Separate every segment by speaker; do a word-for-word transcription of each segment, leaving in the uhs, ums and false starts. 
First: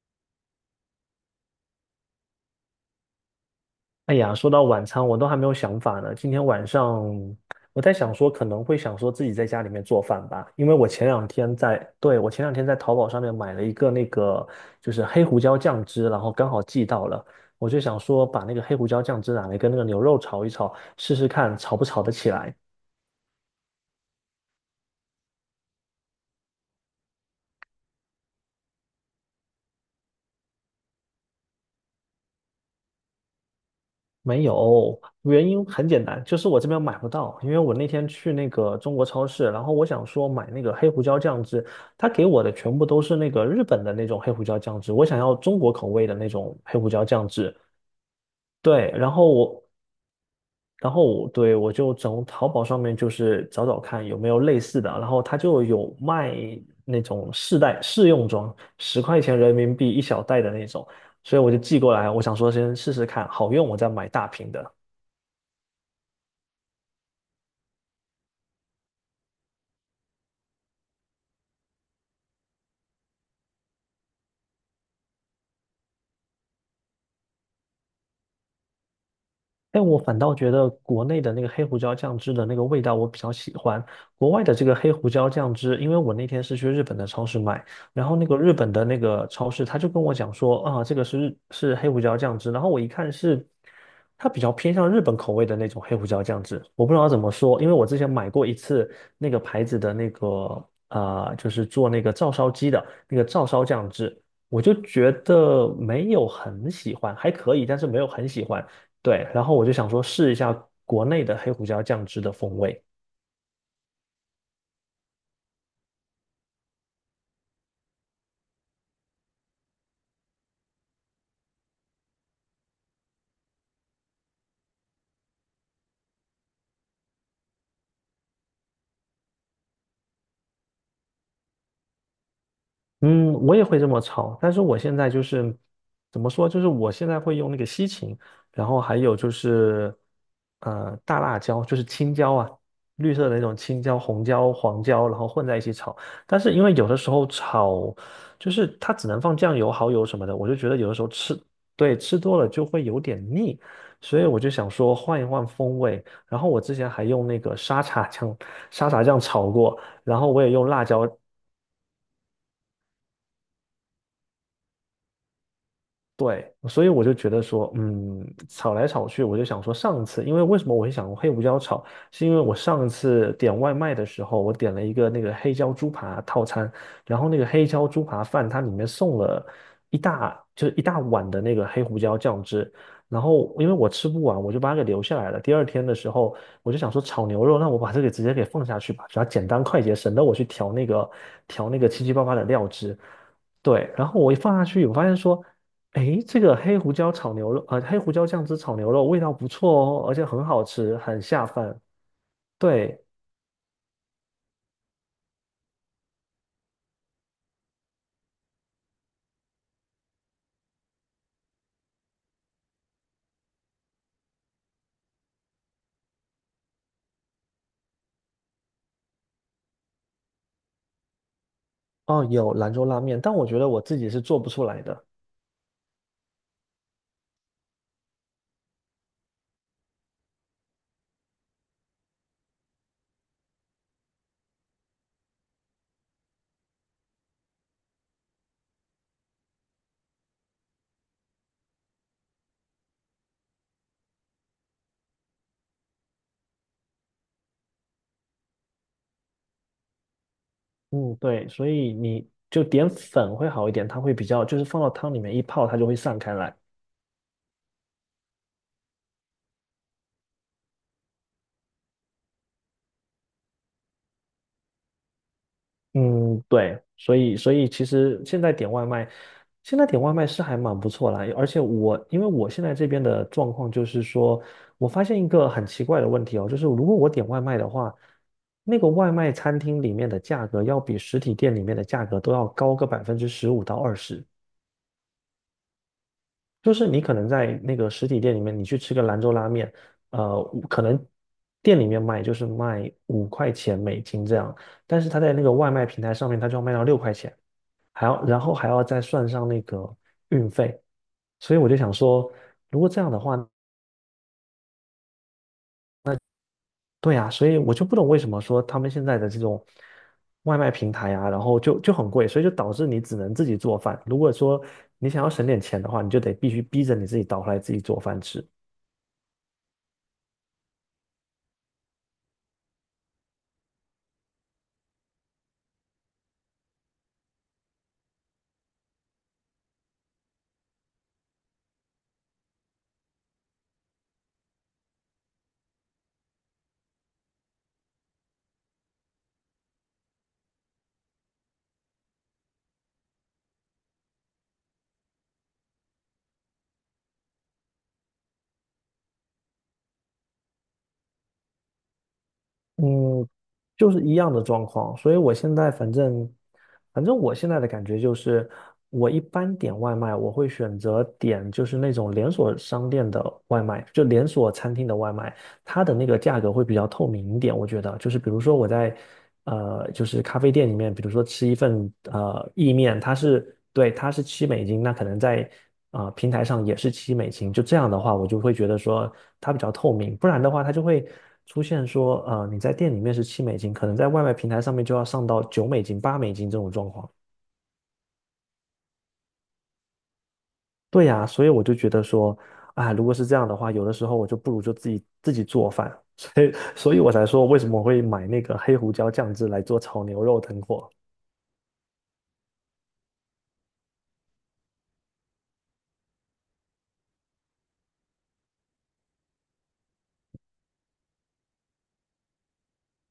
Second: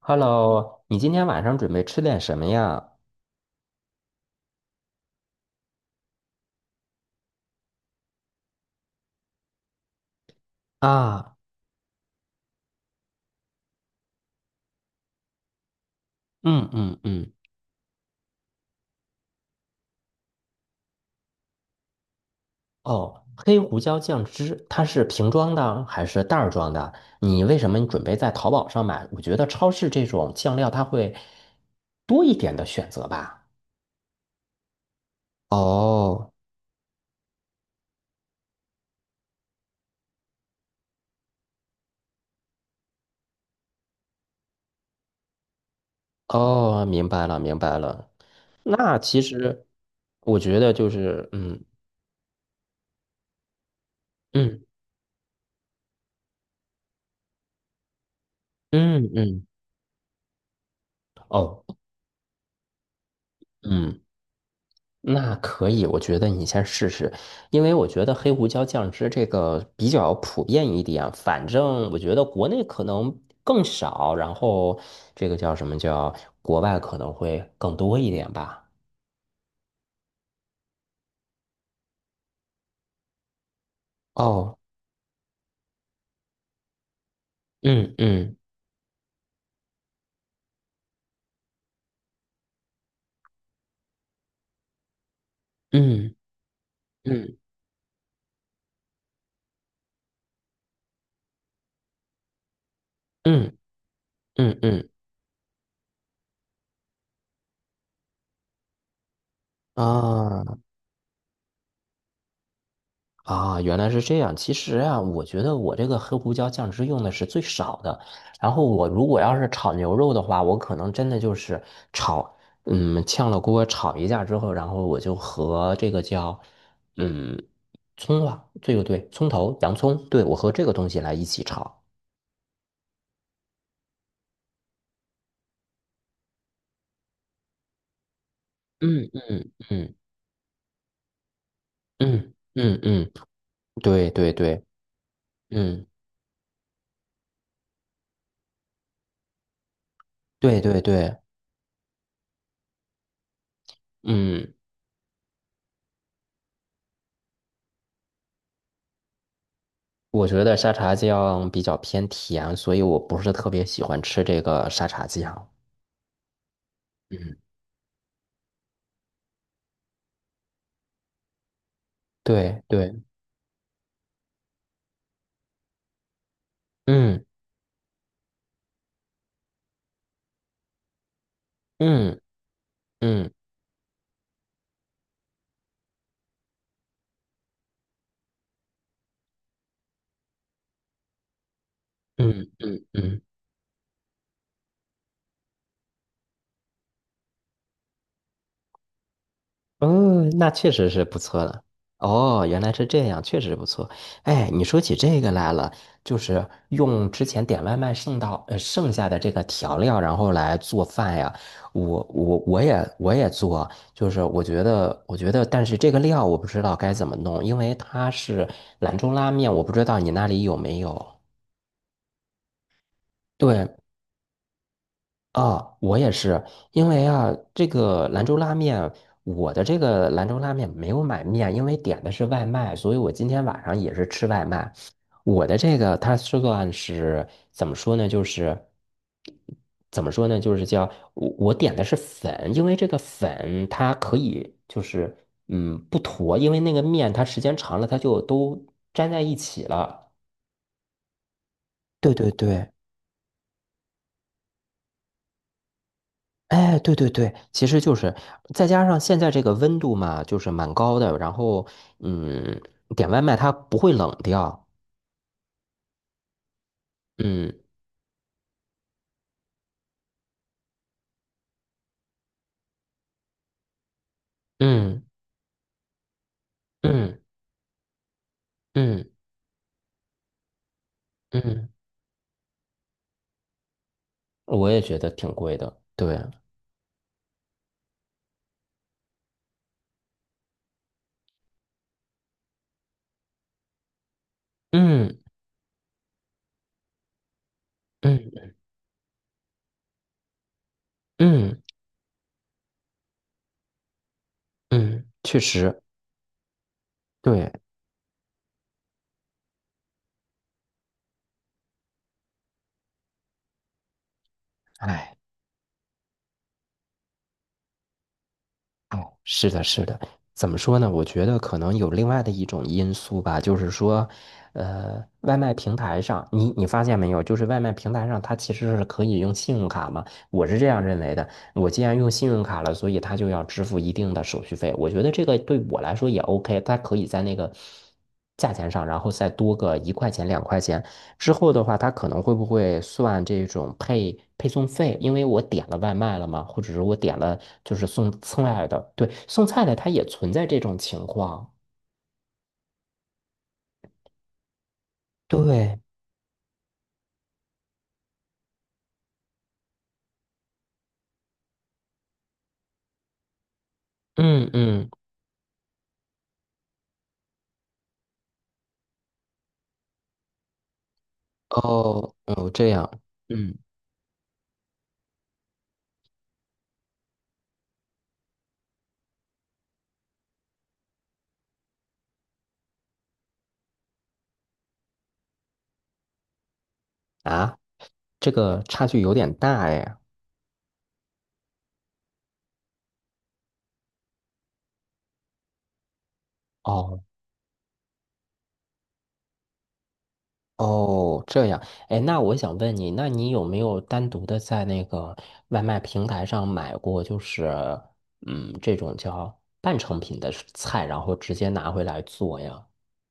Speaker 1: Hello，你今天晚上准备吃点什么呀？
Speaker 2: 哎呀，说到晚餐，我都还没有想法呢。今天晚上我在想说，可能会想说自己在家里面做饭吧，因为我前两
Speaker 1: 啊，
Speaker 2: 天在，对，我前两天在淘宝上面买了一个那个就是黑胡椒酱汁，然后刚好
Speaker 1: 嗯
Speaker 2: 寄
Speaker 1: 嗯
Speaker 2: 到了，
Speaker 1: 嗯，
Speaker 2: 我就想说把那个黑胡椒酱汁拿来跟那个牛肉炒一炒，试试看炒不炒得起来。
Speaker 1: 哦，黑胡椒酱汁，它是瓶装的还是袋儿装的？你为什么你准备在淘宝上买？我觉得超市这种酱料它会多一点的选择吧。
Speaker 2: 没有，原因很简单，
Speaker 1: 哦
Speaker 2: 就是我这边买不到，因为我那天去那个中国超市，然后我想说买那个黑胡椒酱汁，他给我的全部都是那个日本的那种黑胡椒酱汁，我想要中国口味的那种黑
Speaker 1: 哦，
Speaker 2: 胡椒
Speaker 1: 明白
Speaker 2: 酱
Speaker 1: 了
Speaker 2: 汁。
Speaker 1: 明白了。
Speaker 2: 对。
Speaker 1: 那
Speaker 2: 然
Speaker 1: 其
Speaker 2: 后
Speaker 1: 实
Speaker 2: 我，
Speaker 1: 我觉得就
Speaker 2: 然后
Speaker 1: 是，
Speaker 2: 我，对，
Speaker 1: 嗯
Speaker 2: 我就从淘宝上面就是找找看有没有类
Speaker 1: 嗯
Speaker 2: 似的，然后他就有卖那种试袋试用装，十
Speaker 1: 嗯
Speaker 2: 块钱
Speaker 1: 嗯，
Speaker 2: 人民币一小袋的那种，所以我就
Speaker 1: 哦，
Speaker 2: 寄过来，我想说先试试看，好用我再
Speaker 1: 嗯。
Speaker 2: 买大瓶的。
Speaker 1: 那可以，我觉得你先试试，因为我觉得黑胡椒酱汁这个比较普遍一点，反正我觉得国内可能更少，然后这个叫什么叫国外可能会更多一点吧。
Speaker 2: 但我反倒觉得国内的那个黑胡椒酱汁的那个味道我比较喜欢，国外的
Speaker 1: 哦，
Speaker 2: 这个黑胡椒酱汁，因为我那天是去日本的超市买，
Speaker 1: 嗯
Speaker 2: 然后那
Speaker 1: 嗯
Speaker 2: 个日本的那个超市他就跟我讲说，啊，这个是日是黑胡椒酱汁，然后我一看是它比较偏向日本口味的那种黑胡
Speaker 1: 嗯
Speaker 2: 椒酱汁，我不知道怎么
Speaker 1: 嗯
Speaker 2: 说，因为我之前买过一次那个牌子的那个呃，就是做那个照烧鸡的那个照
Speaker 1: 嗯
Speaker 2: 烧酱汁，
Speaker 1: 嗯
Speaker 2: 我就
Speaker 1: 嗯
Speaker 2: 觉得没有很喜欢，还可以，但是没有很喜欢。对，然后我就想说试一下
Speaker 1: 啊。
Speaker 2: 国内的黑胡椒酱汁的风味。
Speaker 1: 啊，原来是这样。其实啊，我觉得我这个黑胡椒酱汁用的是最少的。然后我如果要是炒牛肉的话，我可能真的就是炒，嗯，炝了锅炒一下之后，然后我就和这个叫，嗯，葱啊，这个对，葱头、洋葱，对，我和这个东西来一起炒。
Speaker 2: 嗯，我也会这么炒，但是我现在就是怎么说，就是我现在会用那个西芹，然后还
Speaker 1: 嗯
Speaker 2: 有就
Speaker 1: 嗯嗯
Speaker 2: 是呃大辣椒，就是青椒
Speaker 1: 嗯
Speaker 2: 啊，
Speaker 1: 嗯嗯，
Speaker 2: 绿色的那种青椒、
Speaker 1: 对
Speaker 2: 红
Speaker 1: 对
Speaker 2: 椒、
Speaker 1: 对，
Speaker 2: 黄椒，然后混在一起
Speaker 1: 嗯
Speaker 2: 炒。但是因为有的时候炒，就是它只能放酱油、蚝油什么的，我就
Speaker 1: 对
Speaker 2: 觉得
Speaker 1: 对
Speaker 2: 有的时候
Speaker 1: 对，
Speaker 2: 吃，对，吃多了就会有点腻，所以我就
Speaker 1: 嗯。
Speaker 2: 想说换一换风味。然后我之前还用那个沙茶酱、沙茶酱炒过。然
Speaker 1: 我
Speaker 2: 后我
Speaker 1: 觉
Speaker 2: 也
Speaker 1: 得
Speaker 2: 用
Speaker 1: 沙
Speaker 2: 辣
Speaker 1: 茶
Speaker 2: 椒。
Speaker 1: 酱比较偏甜，所以我不是特别喜欢吃这个沙茶酱。
Speaker 2: 对，所以我就觉
Speaker 1: 嗯，
Speaker 2: 得说，嗯，炒来炒去，我就想说，上次，因为为什么我会想黑胡椒炒，是因为我
Speaker 1: 对
Speaker 2: 上
Speaker 1: 对，
Speaker 2: 次点外卖的时候，我点了一个那个黑椒猪扒套餐，然
Speaker 1: 嗯
Speaker 2: 后那个黑椒猪扒饭它里面送了一大，就是一大碗的那个黑胡椒
Speaker 1: 嗯
Speaker 2: 酱汁，然
Speaker 1: 嗯
Speaker 2: 后因为我吃不完，我就把它给留下来了。第二天的时候，我就想说炒牛肉，那我把这个直接给放下去吧，只要简单快捷，省得我去调那个调那个七七八八的
Speaker 1: 嗯
Speaker 2: 料
Speaker 1: 嗯
Speaker 2: 汁。
Speaker 1: 嗯嗯。
Speaker 2: 对，然后我一放下去，我发现说，诶，这个黑胡椒炒牛肉，呃，黑胡椒酱汁炒牛肉味道不错哦，而且
Speaker 1: 嗯，
Speaker 2: 很
Speaker 1: 那
Speaker 2: 好
Speaker 1: 确实
Speaker 2: 吃，
Speaker 1: 是不
Speaker 2: 很
Speaker 1: 错
Speaker 2: 下
Speaker 1: 的。
Speaker 2: 饭。
Speaker 1: 哦，原来是
Speaker 2: 对。
Speaker 1: 这样，确实不错。哎，你说起这个来了，就是用之前点外卖剩到呃剩下的这个调料，然后来做饭呀。我我我也我也做，就是我觉得我觉得，但是这个料我不知道该怎么弄，因为它是兰州拉面，我不知道你那里有没有。
Speaker 2: 哦，有兰州拉面，但我觉
Speaker 1: 对，
Speaker 2: 得我自己是做不出来的。
Speaker 1: 啊，我也是，因为啊，这个兰州拉面，我的这个兰州拉面没有买面，因为点的是外卖，所以我今天晚上也是吃外卖。我的这个它是算是怎么说呢？就是怎么说呢？就是叫我我点的是粉，因为这个粉它可以就是嗯不坨，因为那个面它时间长了它就都粘在一起了。
Speaker 2: 嗯，对，所以
Speaker 1: 对
Speaker 2: 你
Speaker 1: 对
Speaker 2: 就
Speaker 1: 对。
Speaker 2: 点粉会好一点，它会比较，就是放到汤里面一泡，它就会散开来。
Speaker 1: 哎，对对对，其实就是再加上现在这个温度嘛，就是蛮高的，然后嗯，点外卖它不会冷掉，
Speaker 2: 嗯，对，所以
Speaker 1: 嗯
Speaker 2: 所以其实现在点外卖，现在点外卖是还蛮不错啦。而且我因为我现在这边的状况就是说，我发
Speaker 1: 嗯
Speaker 2: 现一个很奇怪的问题哦，就是如果我
Speaker 1: 嗯
Speaker 2: 点外卖的话，那个
Speaker 1: 嗯
Speaker 2: 外卖餐厅里面的价格要比实体店里
Speaker 1: 嗯，
Speaker 2: 面的价格都要高个百分之十五到二十。
Speaker 1: 我也觉得挺贵的，对，
Speaker 2: 就是你可能在那个实体店里面，你去吃个兰州拉面，呃，可能店里面卖就是卖五块钱美金这样，但是
Speaker 1: 嗯
Speaker 2: 他在那个外卖平台上面，他就要卖到六块钱。还要然
Speaker 1: 嗯
Speaker 2: 后还要再算上那个运费，所以
Speaker 1: 嗯
Speaker 2: 我就想说，如果这样的话，
Speaker 1: 嗯，确实，
Speaker 2: 对啊，所
Speaker 1: 对，
Speaker 2: 以我就不懂为什么说他们现在的这种外卖平台啊，然后就就很贵，所以就导致你只能自己做饭。如果说你
Speaker 1: 哎。
Speaker 2: 想要省点钱的话，你就得必须逼着你自己倒出来自己做饭吃。
Speaker 1: 哦，是的，是的，怎么说呢？我觉得可能有另外的一种因素吧，就是说，呃，外卖平台上，你你发现没有，就是外卖平台上它其实是可以用信用卡嘛，我是这样认为的。我既然用信用卡了，所以他就要支付一定的手续费。我觉得这个对我来说也 OK，他可以在那个价钱上，然后再多个一块钱、两块钱。之后的话，他可能会不会算这种配配送费？因为我点了外卖了嘛，或者是我点了就是送菜的，对，送菜的他也存在这种情况。
Speaker 2: 嗯，就是一样的状况，所以我现在
Speaker 1: 对，
Speaker 2: 反正，反正我现在的感觉就是，我一般点外卖，我会选择点就是那种连锁商店的外卖，就连
Speaker 1: 嗯
Speaker 2: 锁餐厅
Speaker 1: 嗯，
Speaker 2: 的外卖，它的那个价格会比较透明一点，我觉得就是比如说我在呃就是咖啡店里面，比如说吃一份
Speaker 1: 哦哦，
Speaker 2: 呃
Speaker 1: 这
Speaker 2: 意
Speaker 1: 样，
Speaker 2: 面，它
Speaker 1: 嗯
Speaker 2: 是对它是七美金，那可能在啊、呃平台上也是七美金，就这样的话，我就会觉得说它比较透明，不然的话它就会出现说呃你在店里面是七美金，可能在外卖平台上面就要上到九美金、八美金这种状况。
Speaker 1: 啊，这个差距有点大哎。
Speaker 2: 对呀，所以我就觉得说，啊，如果是这样的话，有的时候我就不如就自己自己做饭，所以所以
Speaker 1: 哦。
Speaker 2: 我才说为什么我会买那个黑胡椒酱汁来做炒牛肉等火。
Speaker 1: 哦，这样，哎，那我想问你，那你有没有单独的在那个外卖平台上买过，就是嗯，这种叫半成品的菜，然后直接拿回来做呀？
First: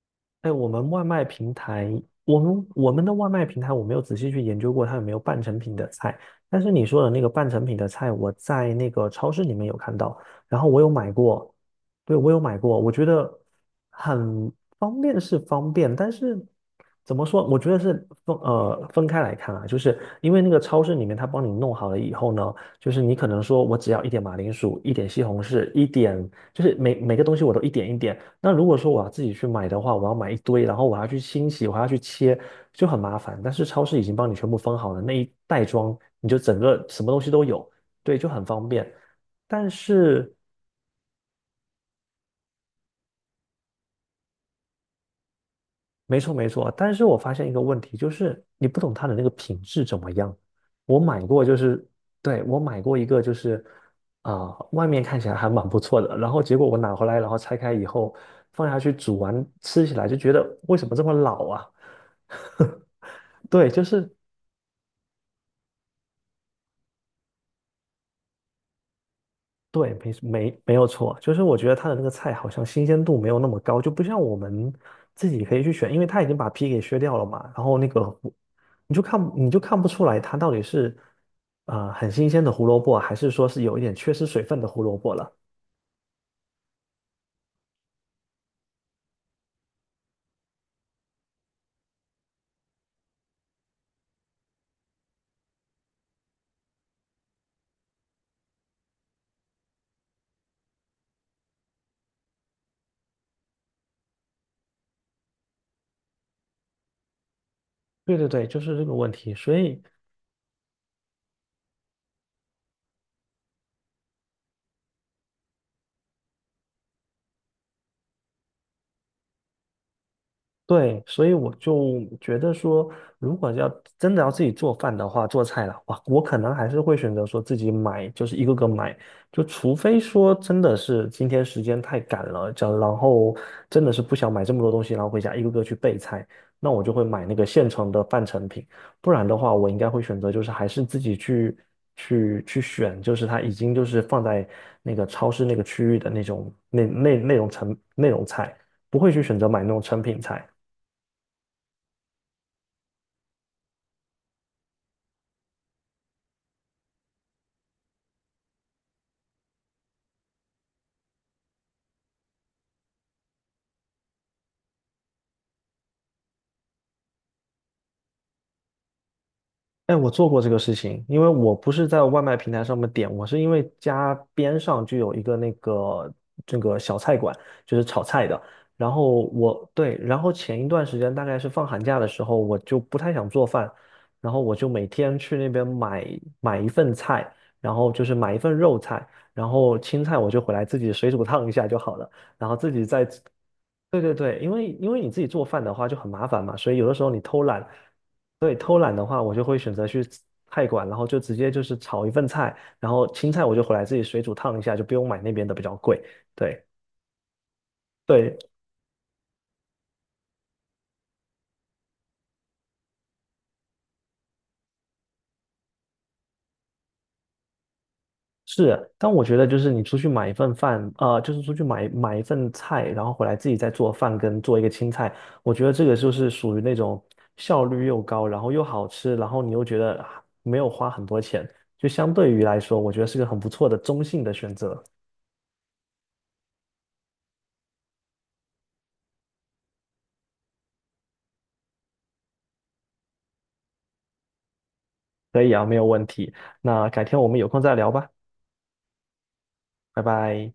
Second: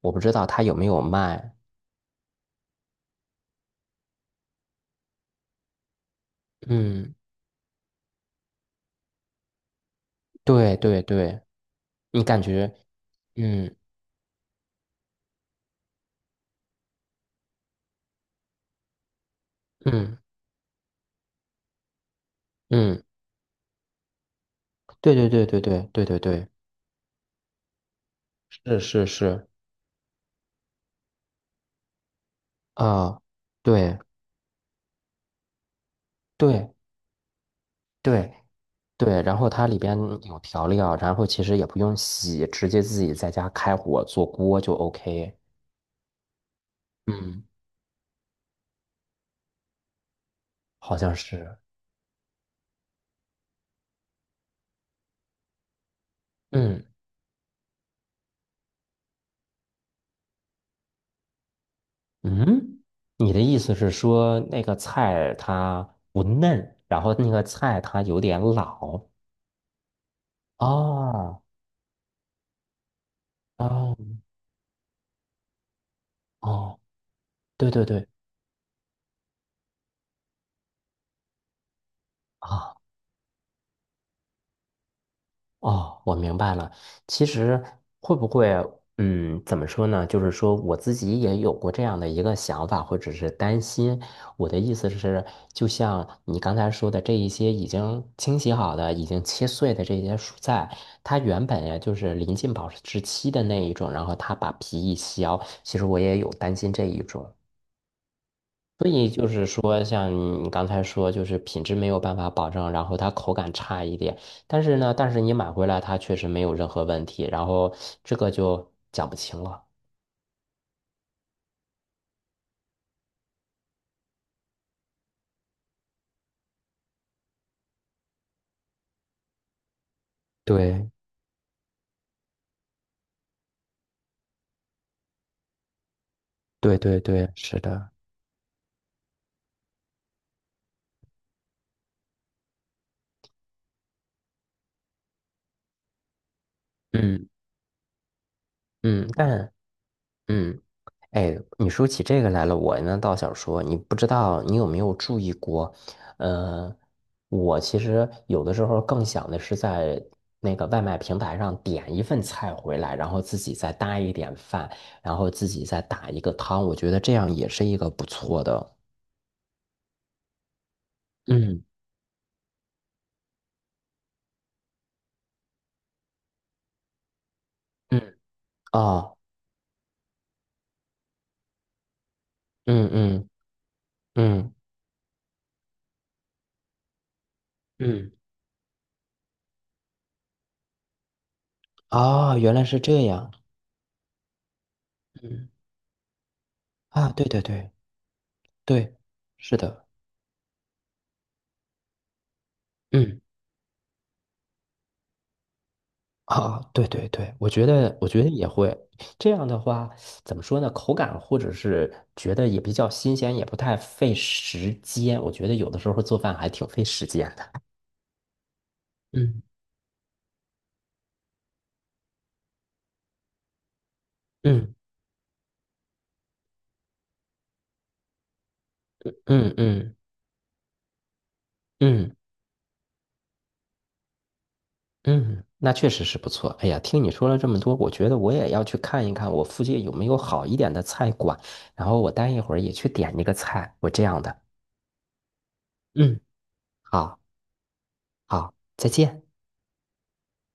Speaker 1: 我不知道
Speaker 2: 哎，
Speaker 1: 他
Speaker 2: 我
Speaker 1: 有没
Speaker 2: 们
Speaker 1: 有
Speaker 2: 外卖平
Speaker 1: 卖。
Speaker 2: 台，我们我们的外卖平台，我没有仔细去研究过它有没有半成品的菜，但是你说的
Speaker 1: 嗯，
Speaker 2: 那个半成品的菜，我在那个超市里面有看到，然后
Speaker 1: 对
Speaker 2: 我有
Speaker 1: 对
Speaker 2: 买
Speaker 1: 对，
Speaker 2: 过，对，
Speaker 1: 你
Speaker 2: 我有
Speaker 1: 感
Speaker 2: 买
Speaker 1: 觉，
Speaker 2: 过，我觉得
Speaker 1: 嗯
Speaker 2: 很方便是方便，但是怎么说？我觉得是分呃分开来看啊，就是
Speaker 1: 嗯
Speaker 2: 因为那个超市里面他帮你弄好了以后呢，就是
Speaker 1: 嗯，
Speaker 2: 你可能说我只要一点马铃薯，一点
Speaker 1: 对
Speaker 2: 西
Speaker 1: 对
Speaker 2: 红
Speaker 1: 对对
Speaker 2: 柿，一
Speaker 1: 对对对
Speaker 2: 点
Speaker 1: 对，
Speaker 2: 就是每每个东西我都一点一点。那如果
Speaker 1: 是
Speaker 2: 说我
Speaker 1: 是
Speaker 2: 要自己去
Speaker 1: 是，
Speaker 2: 买的话，我要买一堆，然后我还要去清洗，我还要去切，就很麻
Speaker 1: 啊、
Speaker 2: 烦。但是超
Speaker 1: 对
Speaker 2: 市已经帮你全部分好了，那一袋装你就整
Speaker 1: 对
Speaker 2: 个什么东西都有，对，就
Speaker 1: 对，
Speaker 2: 很方便。
Speaker 1: 对，然后它
Speaker 2: 但
Speaker 1: 里边
Speaker 2: 是。
Speaker 1: 有调料，然后其实也不用洗，直接自己在家开火做锅就 OK。
Speaker 2: 没错没错，但是我发
Speaker 1: 嗯，
Speaker 2: 现一个问题，就是你不懂它的那个品质怎么样。
Speaker 1: 好
Speaker 2: 我
Speaker 1: 像
Speaker 2: 买过，就
Speaker 1: 是。
Speaker 2: 是对我买过一个，就是啊、外面看起来还蛮不错的，然后结果我
Speaker 1: 嗯
Speaker 2: 拿回来，然后拆开以后放下去煮完，吃起来就觉得为什么这么老啊？
Speaker 1: 嗯，你的 意
Speaker 2: 对，
Speaker 1: 思
Speaker 2: 就
Speaker 1: 是
Speaker 2: 是
Speaker 1: 说那个菜它不嫩，然后那个菜它有点老？
Speaker 2: 对，没没没有错，就
Speaker 1: 哦
Speaker 2: 是我觉得它的那个菜好像新鲜度没有那么高，就
Speaker 1: 哦
Speaker 2: 不像我们自己可以去选，因为它已经把皮
Speaker 1: 哦，
Speaker 2: 给削掉了嘛，然
Speaker 1: 对
Speaker 2: 后
Speaker 1: 对
Speaker 2: 那个
Speaker 1: 对
Speaker 2: 胡你就看你就看不出来它到底是呃很新鲜的胡
Speaker 1: 啊。
Speaker 2: 萝卜，还是说是有一点缺失水分的胡萝卜了。
Speaker 1: 哦，我明白了。其实会不会，嗯，怎么说呢？就是说我自己也有过这样的一个想法，或者是担心。我的意思是，就像你刚才说的，这一些已经清洗好的、已经切碎的这些蔬菜，它原本呀就是临近保质期的那一种，然后它把皮一削，其实我也有担心这一种。
Speaker 2: 对对对，就是这
Speaker 1: 所
Speaker 2: 个
Speaker 1: 以
Speaker 2: 问
Speaker 1: 就
Speaker 2: 题，
Speaker 1: 是
Speaker 2: 所
Speaker 1: 说，
Speaker 2: 以。
Speaker 1: 像你刚才说，就是品质没有办法保证，然后它口感差一点，但是呢，但是你买回来它确实没有任何问题，然后这个就讲不清了。
Speaker 2: 对，所以我就觉得说，如果要真的要自己做饭的话，做菜了，哇，我可能还是会选择说自己买，就是一个个买，就除非说真的
Speaker 1: 对
Speaker 2: 是今天时间太赶了，这样然后真的是不想买这么多东西，然后回家一个个去备菜，那
Speaker 1: 对
Speaker 2: 我就
Speaker 1: 对
Speaker 2: 会买
Speaker 1: 对，
Speaker 2: 那个
Speaker 1: 是
Speaker 2: 现
Speaker 1: 的，
Speaker 2: 成的半成品，不然的话，我应该会选择就是还是自己去去去选，就是它已经就是放在那个超市那个区域的那种那那
Speaker 1: 嗯
Speaker 2: 那种成那种菜，不
Speaker 1: 嗯，
Speaker 2: 会去选择
Speaker 1: 但
Speaker 2: 买那种成品菜。
Speaker 1: 嗯。哎，你说起这个来了，我呢倒想说，你不知道你有没有注意过？呃，我其实有的时候更想的是在那个外卖平台上点一份菜回来，然后自己再搭一点饭，然后自己再打一个汤，我觉得这样也是一个不错的。
Speaker 2: 哎，我做过这个事情，因为我
Speaker 1: 嗯
Speaker 2: 不是在外卖平台上面点，我是因为家边上就有一个那个这个小菜馆，就是炒
Speaker 1: 嗯
Speaker 2: 菜的。然
Speaker 1: 哦，
Speaker 2: 后我对，然后前一段时间大概是放寒假的时候，我就
Speaker 1: 嗯
Speaker 2: 不太
Speaker 1: 嗯
Speaker 2: 想做饭，然后
Speaker 1: 嗯，
Speaker 2: 我就每天去那边买买一份菜，然后就
Speaker 1: 嗯
Speaker 2: 是买一份肉菜，然后青菜我就回来自己水煮烫一下就好了，
Speaker 1: 哦，
Speaker 2: 然
Speaker 1: 原
Speaker 2: 后
Speaker 1: 来
Speaker 2: 自
Speaker 1: 是
Speaker 2: 己
Speaker 1: 这
Speaker 2: 再
Speaker 1: 样
Speaker 2: 对对对，因为因为你自己做
Speaker 1: 嗯
Speaker 2: 饭的话就很麻烦嘛，所以有的时
Speaker 1: 啊！
Speaker 2: 候你
Speaker 1: 对对
Speaker 2: 偷懒，
Speaker 1: 对
Speaker 2: 对，偷懒
Speaker 1: 对，
Speaker 2: 的话，我就
Speaker 1: 是
Speaker 2: 会选
Speaker 1: 的。
Speaker 2: 择去菜馆，然后就直接就是炒一份菜，然后
Speaker 1: 嗯。
Speaker 2: 青菜我就回来自己水煮烫一下，就不用买那边的比较贵。
Speaker 1: 啊，
Speaker 2: 对
Speaker 1: 对对对，我觉得，我觉得
Speaker 2: 对，
Speaker 1: 也会这样的话，怎么说呢？口感或者是觉得也比较新鲜，也不太费时间。我觉得有的时候做饭还挺费时间的。
Speaker 2: 是，但我觉
Speaker 1: 嗯
Speaker 2: 得就是你出去买一份饭，呃，就是出去买买一份菜，然后回来自己再做饭跟做一个
Speaker 1: 嗯
Speaker 2: 青菜，我觉得这个就是属于那种效率又高，然后又好吃，然后你
Speaker 1: 嗯
Speaker 2: 又觉
Speaker 1: 嗯
Speaker 2: 得啊没有花很多钱，就相
Speaker 1: 嗯
Speaker 2: 对于来说，我觉得是个很不错的中性的选择。
Speaker 1: 嗯，那确实是不错。哎呀，听你说了这么多，我觉得我也要去看一看我附近有没有好一点的菜馆，然后我待一会儿也去点一个菜，我这样的。
Speaker 2: 可以啊，没有问
Speaker 1: 嗯，
Speaker 2: 题。那改
Speaker 1: 好，
Speaker 2: 天我们有空再聊吧，
Speaker 1: 好，再见。
Speaker 2: 拜拜。